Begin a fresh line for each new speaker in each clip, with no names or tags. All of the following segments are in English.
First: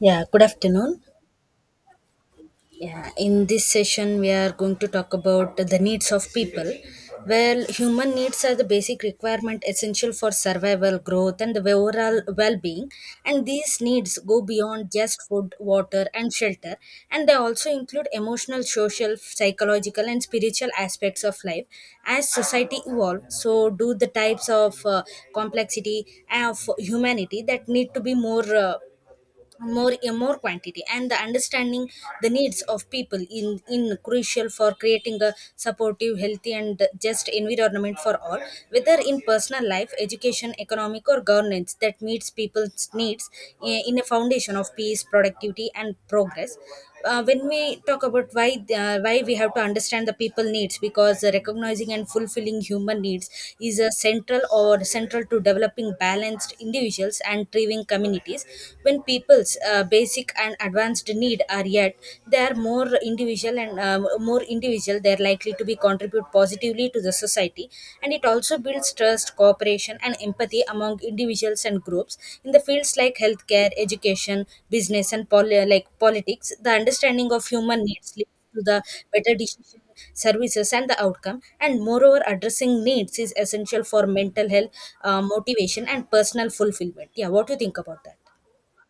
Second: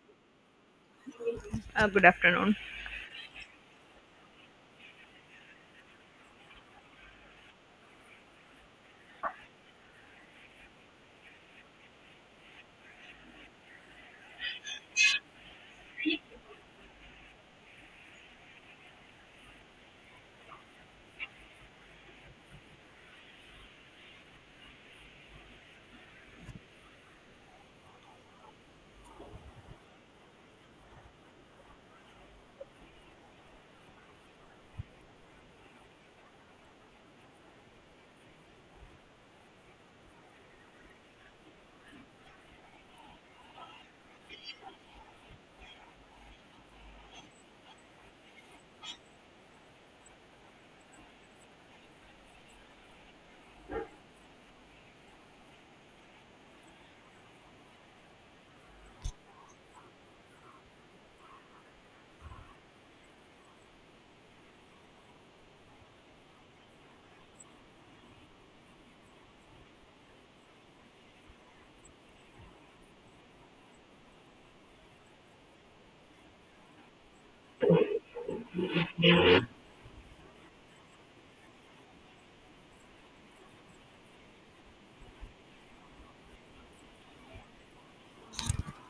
Yeah, good afternoon.
Good afternoon.
Yeah, in this session, we are going to talk about the needs of people. Well, human needs are the basic requirement essential for survival, growth, and the overall well being. And these needs go beyond just food, water, and shelter. And they also include emotional, social, psychological, and spiritual aspects of life. As society evolves, so do the types of complexity of humanity that need to be more. More a more quantity and the understanding the needs of people in crucial for creating a supportive healthy and just environment for all, whether in personal life, education, economic, or governance, that meets people's needs, in a foundation of peace, productivity, and progress. When we talk about why we have to understand the people needs, because recognizing and fulfilling human needs is a central or central to developing balanced individuals and thriving communities. When people's basic and advanced need are yet, they are more individual and more individual, they are likely to be contribute positively to the society. And it also builds trust, cooperation, and empathy among individuals and groups in the fields like healthcare, education, business, and like politics. The understanding of human needs leads to the better decision, services, and the outcome. And moreover, addressing needs is essential for mental health, motivation, and personal fulfillment. Yeah, what do you think about that?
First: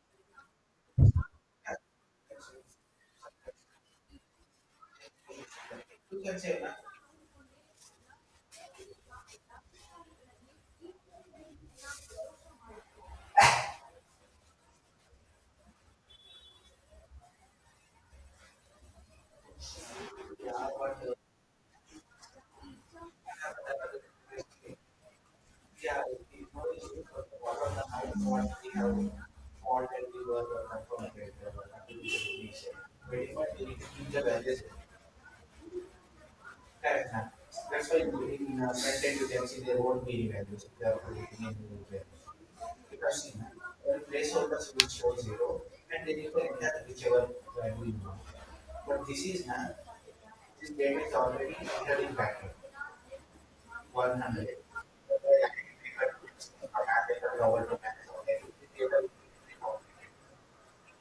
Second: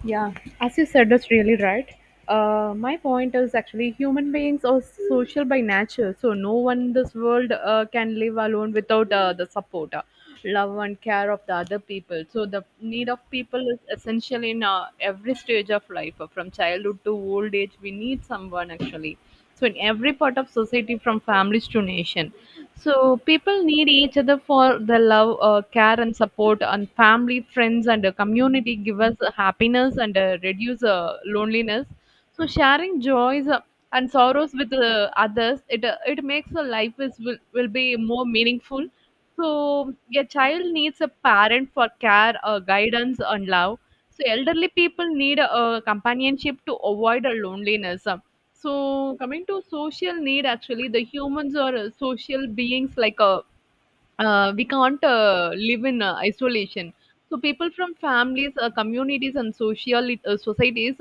Yeah, as you said, that's really right. My point is actually human beings are social by nature, so no one in this world can live alone without the support, love, and care of the other people. So the need of people is essential in every stage of life, from childhood to old age. We need someone actually. So in every part of society, from families to nation. So people need each other for the love, care, and support, and family, friends, and a community give us happiness and reduce loneliness. So sharing joys and sorrows with others, it makes the life is will be more meaningful. So a child needs a parent for care, guidance, and love. So elderly people need a companionship to avoid a loneliness. So coming to social need, actually, the humans are social beings like a we can't live in isolation. So people from families, communities, and social societies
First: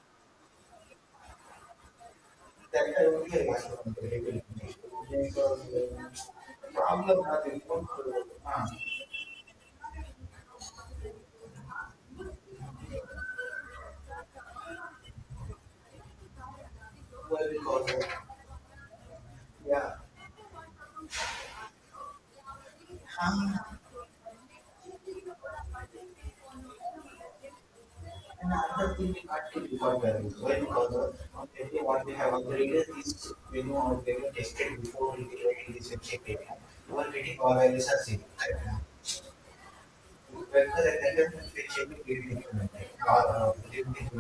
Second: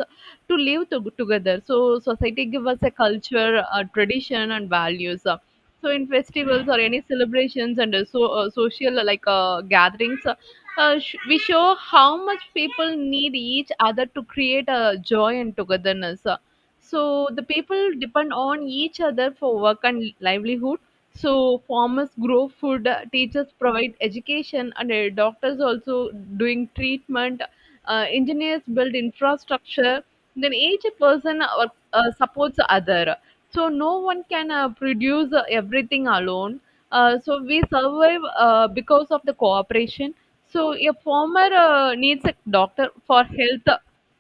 to live together. So society give us a culture, a tradition, and values. So in festivals or any celebrations and social gatherings, we show how much people need each other to create a joy and togetherness. So the people depend on each other for work and livelihood, so farmers grow food, teachers provide education, and doctors also doing treatment. Engineers build infrastructure. Then each person supports other. So no one can produce everything alone. So we survive because of the cooperation. So a farmer needs a doctor for health,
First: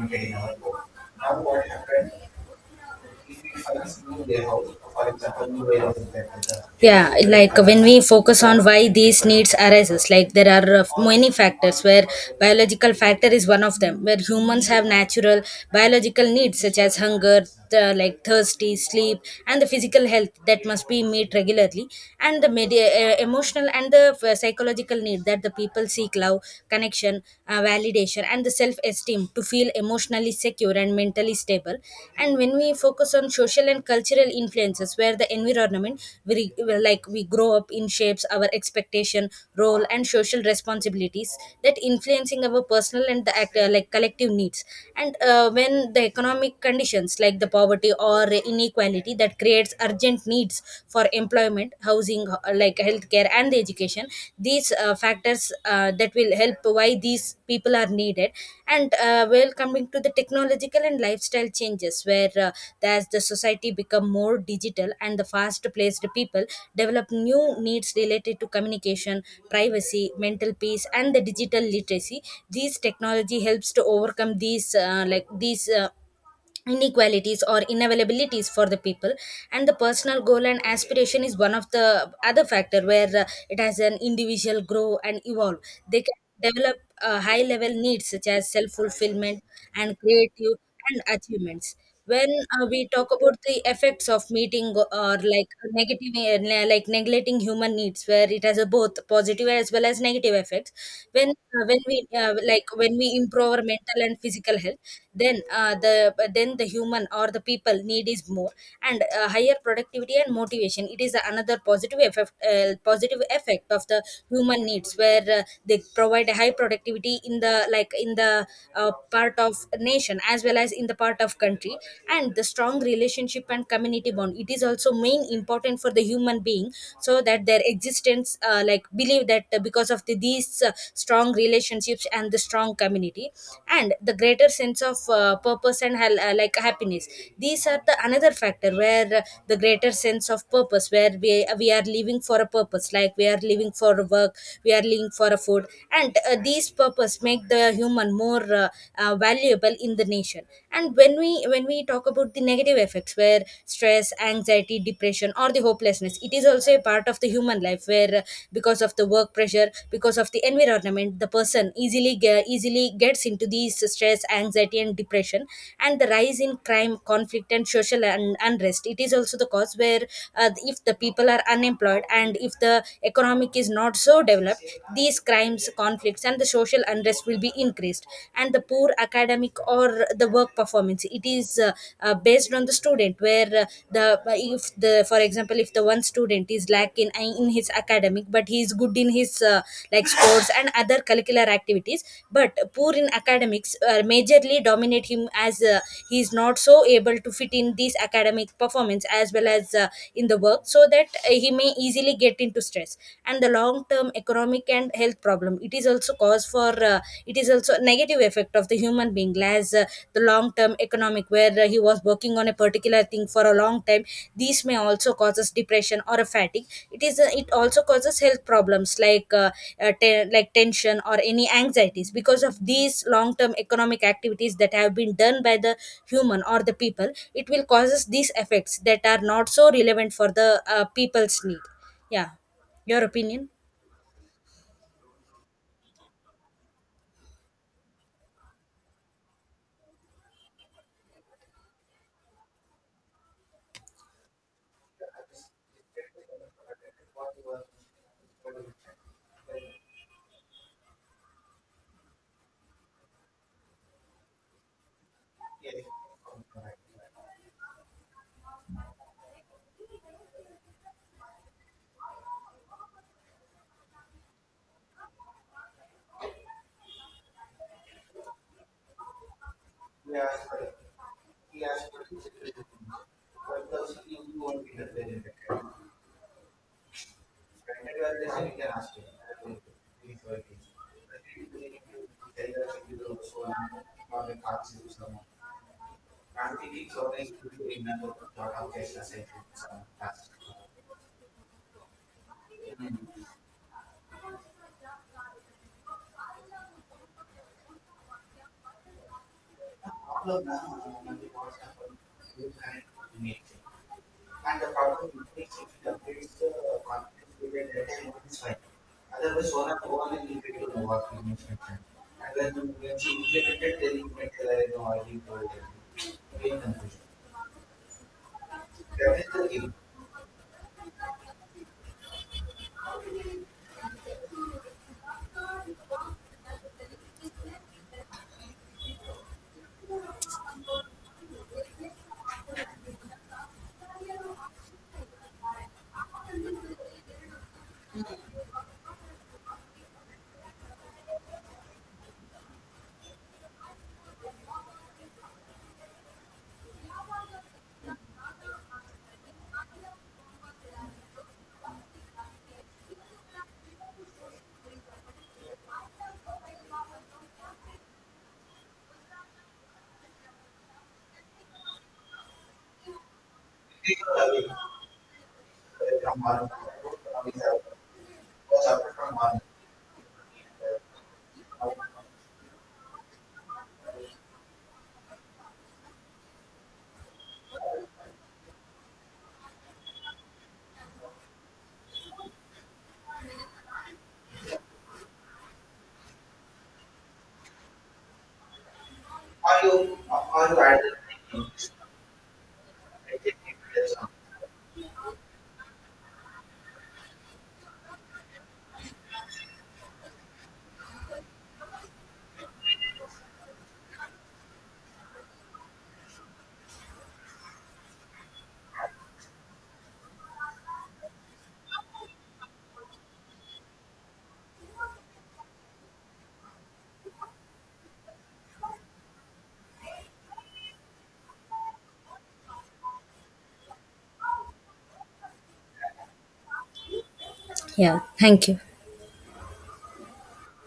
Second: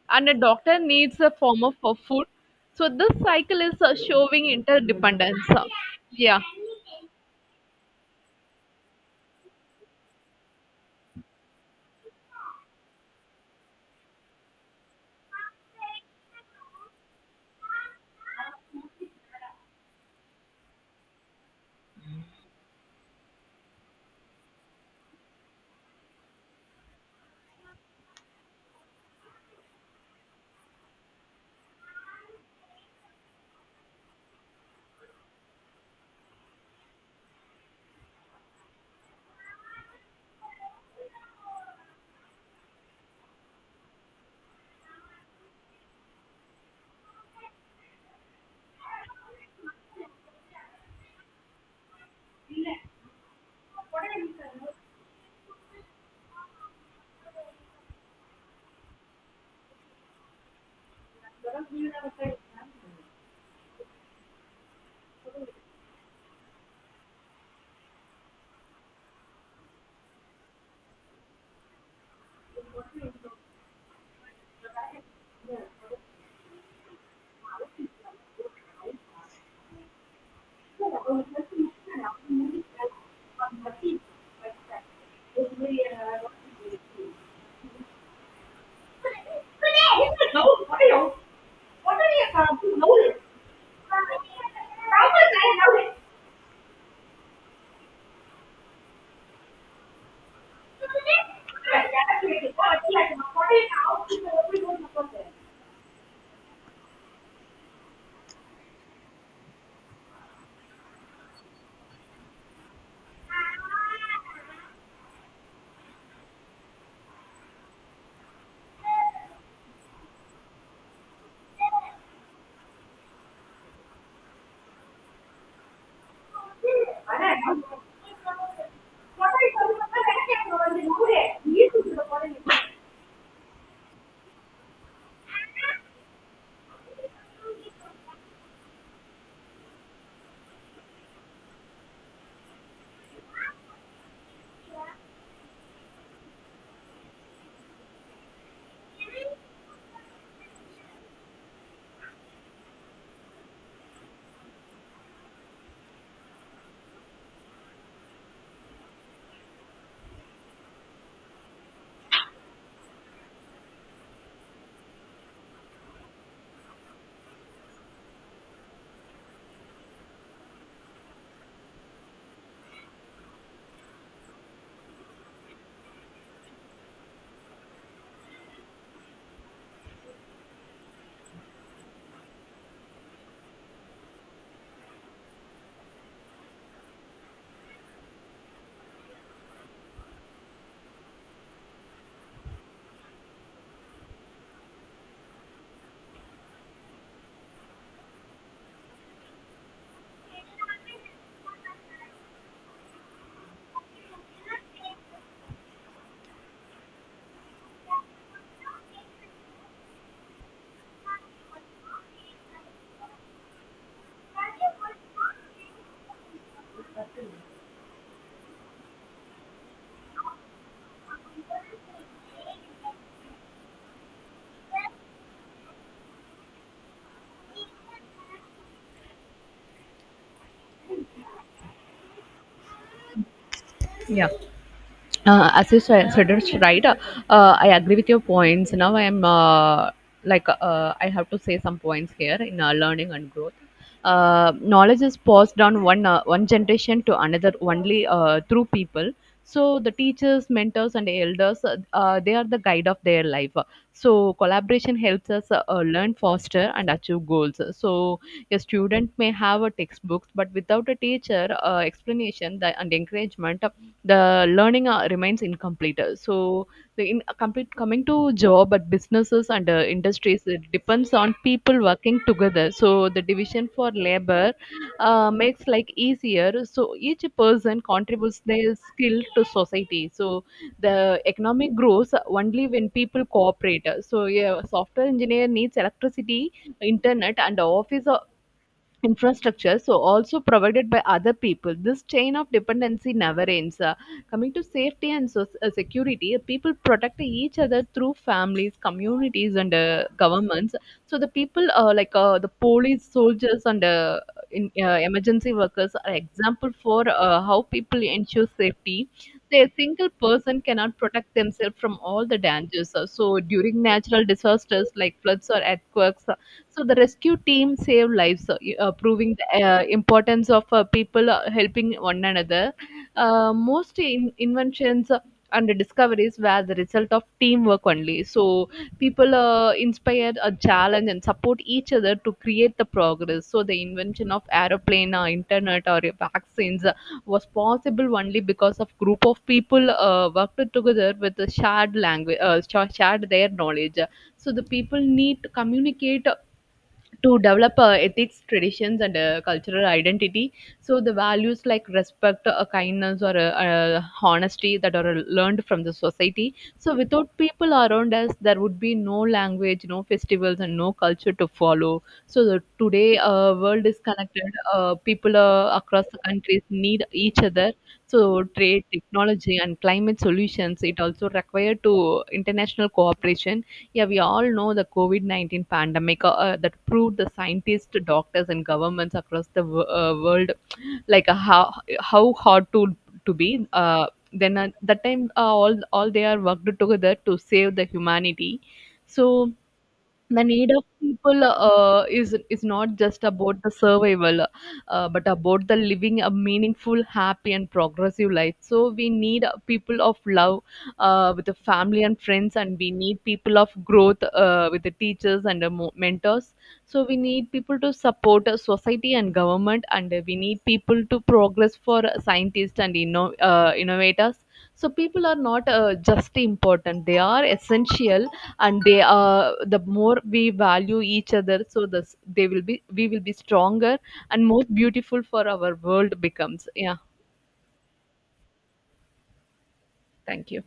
and a doctor needs a farmer for food. So this cycle is showing interdependence. Yeah.
Yeah, when we focus on why these needs arises, like there are many factors where biological factor is one of them, where humans have natural biological needs such as hunger, like thirsty, sleep, and the physical health that must be met regularly. And the media, emotional and the psychological need that the people seek love, connection, validation, and the self esteem to feel emotionally secure and mentally stable. And when we focus on social and cultural influences, where the environment we, like we grow up in shapes our expectation, role, and social responsibilities that influencing our personal and like collective needs. And when the economic conditions like the poverty or inequality that creates urgent needs for employment, housing, like healthcare and the education, these factors that will help why these people are needed. And well, coming to the technological and lifestyle changes, where as the society become more digital and the fast placed, people develop new needs related to communication, privacy, mental peace, and the digital literacy. These technology helps to overcome these like these inequalities or inavailabilities for the people. And the personal goal and aspiration is one of the other factor, where it has an individual grow and evolve, they can develop high level needs such as self fulfillment, and creative, and achievements. When we talk about the effects of meeting or like negative, like neglecting human needs, where it has a both positive as well as negative effects. When when we like when we improve our mental and physical health, then then the human or the people need is more. And higher productivity and motivation, it is another positive effect, positive effect of the human needs, where they provide a high productivity in the like in the part of nation as well as in the part of country. And the strong relationship and community bond, it is also main important for the human being, so that their existence like believe that because of the, these strong relationships and the strong community, and the greater sense of purpose and like happiness. These are the another factor where, the greater sense of purpose, where we are living for a purpose, like we are living for work, we are living for a food. And these purpose make the human more valuable in the nation. And when we talk about the negative effects, where stress, anxiety, depression, or the hopelessness, it is also a part of the human life, where because of the work pressure, because of the environment, the person easily easily gets into these stress, anxiety, and depression. And the rise in crime, conflict, and social unrest, it is also the cause where if the people are unemployed, and if the economic is not so developed, these crimes, conflicts, and the social unrest will be increased. And the poor academic or the work performance, it is based on the student, where the if the, for example, if the one student is lack in his academic, but he is good in his like sports and other curricular activities, but poor in academics, majorly dominate him as he is not so able to fit in these academic performance as well as in the work, so that he may easily get into stress. And the long term economic and health problem, it is also cause for it is also negative effect of the human being, as the long term economic, where he was working on a particular thing for a long time, these may also causes depression or a fatigue. It also causes health problems like like tension or any anxieties, because of these long term economic activities that have been done by the human or the people, it will causes these effects that are not so relevant for the people's need. Yeah, your opinion?
Yeah. As you said, suggested, right? I agree with your points. Now I am I have to say some points here in learning and growth. Knowledge is passed down one generation to another only through people. So the teachers, mentors, and elders, they are the guide of their life. So collaboration helps us learn faster and achieve goals. So a student may have a textbook, but without a teacher explanation the, and encouragement, the learning remains incomplete. So the in, complete coming to job at businesses and industries, it depends on people working together. So the division for labor makes like easier. So each person contributes their skill to society. So the economic grows only when people cooperate. So a software engineer needs electricity, internet, and office infrastructure, so also provided by other people. This chain of dependency never ends. Coming to safety and so, security, people protect each other through families, communities, and governments. So the people the police, soldiers, and emergency workers are example for how people ensure safety. Say a single person cannot protect themselves from all the dangers. So during natural disasters like floods or earthquakes, so the rescue team saved lives, proving the importance of people helping one another. Most inventions and discoveries were the result of teamwork only. So people inspired a challenge and support each other to create the progress. So the invention of aeroplane, or internet, or vaccines was possible only because of group of people worked together with a shared language, shared their knowledge. So the people need to communicate to develop ethics, traditions, and cultural identity. So the values like respect, kindness, or honesty that are learned from the society. So without people around us, there would be no language, no festivals, and no culture to follow. So the, today, world is connected. People across the countries need each other. So trade, technology, and climate solutions. It also require to international cooperation. Yeah, we all know the COVID 19 pandemic that proved the scientists, doctors, and governments across the world, like uh, how how hard to be. Then at that time, all they are worked together to save the humanity. So the need of people is not just about the survival, but about the living a meaningful, happy, and progressive life. So we need people of love with the family and friends, and we need people of growth with the teachers and the mentors, so we need people to support society and government, and we need people to progress for scientists and innovators. So people are not just important, they are essential, and they are the more we value each other, so this they will be we will be stronger and more beautiful for our world becomes. Yeah,
Yeah, thank you.
thank you.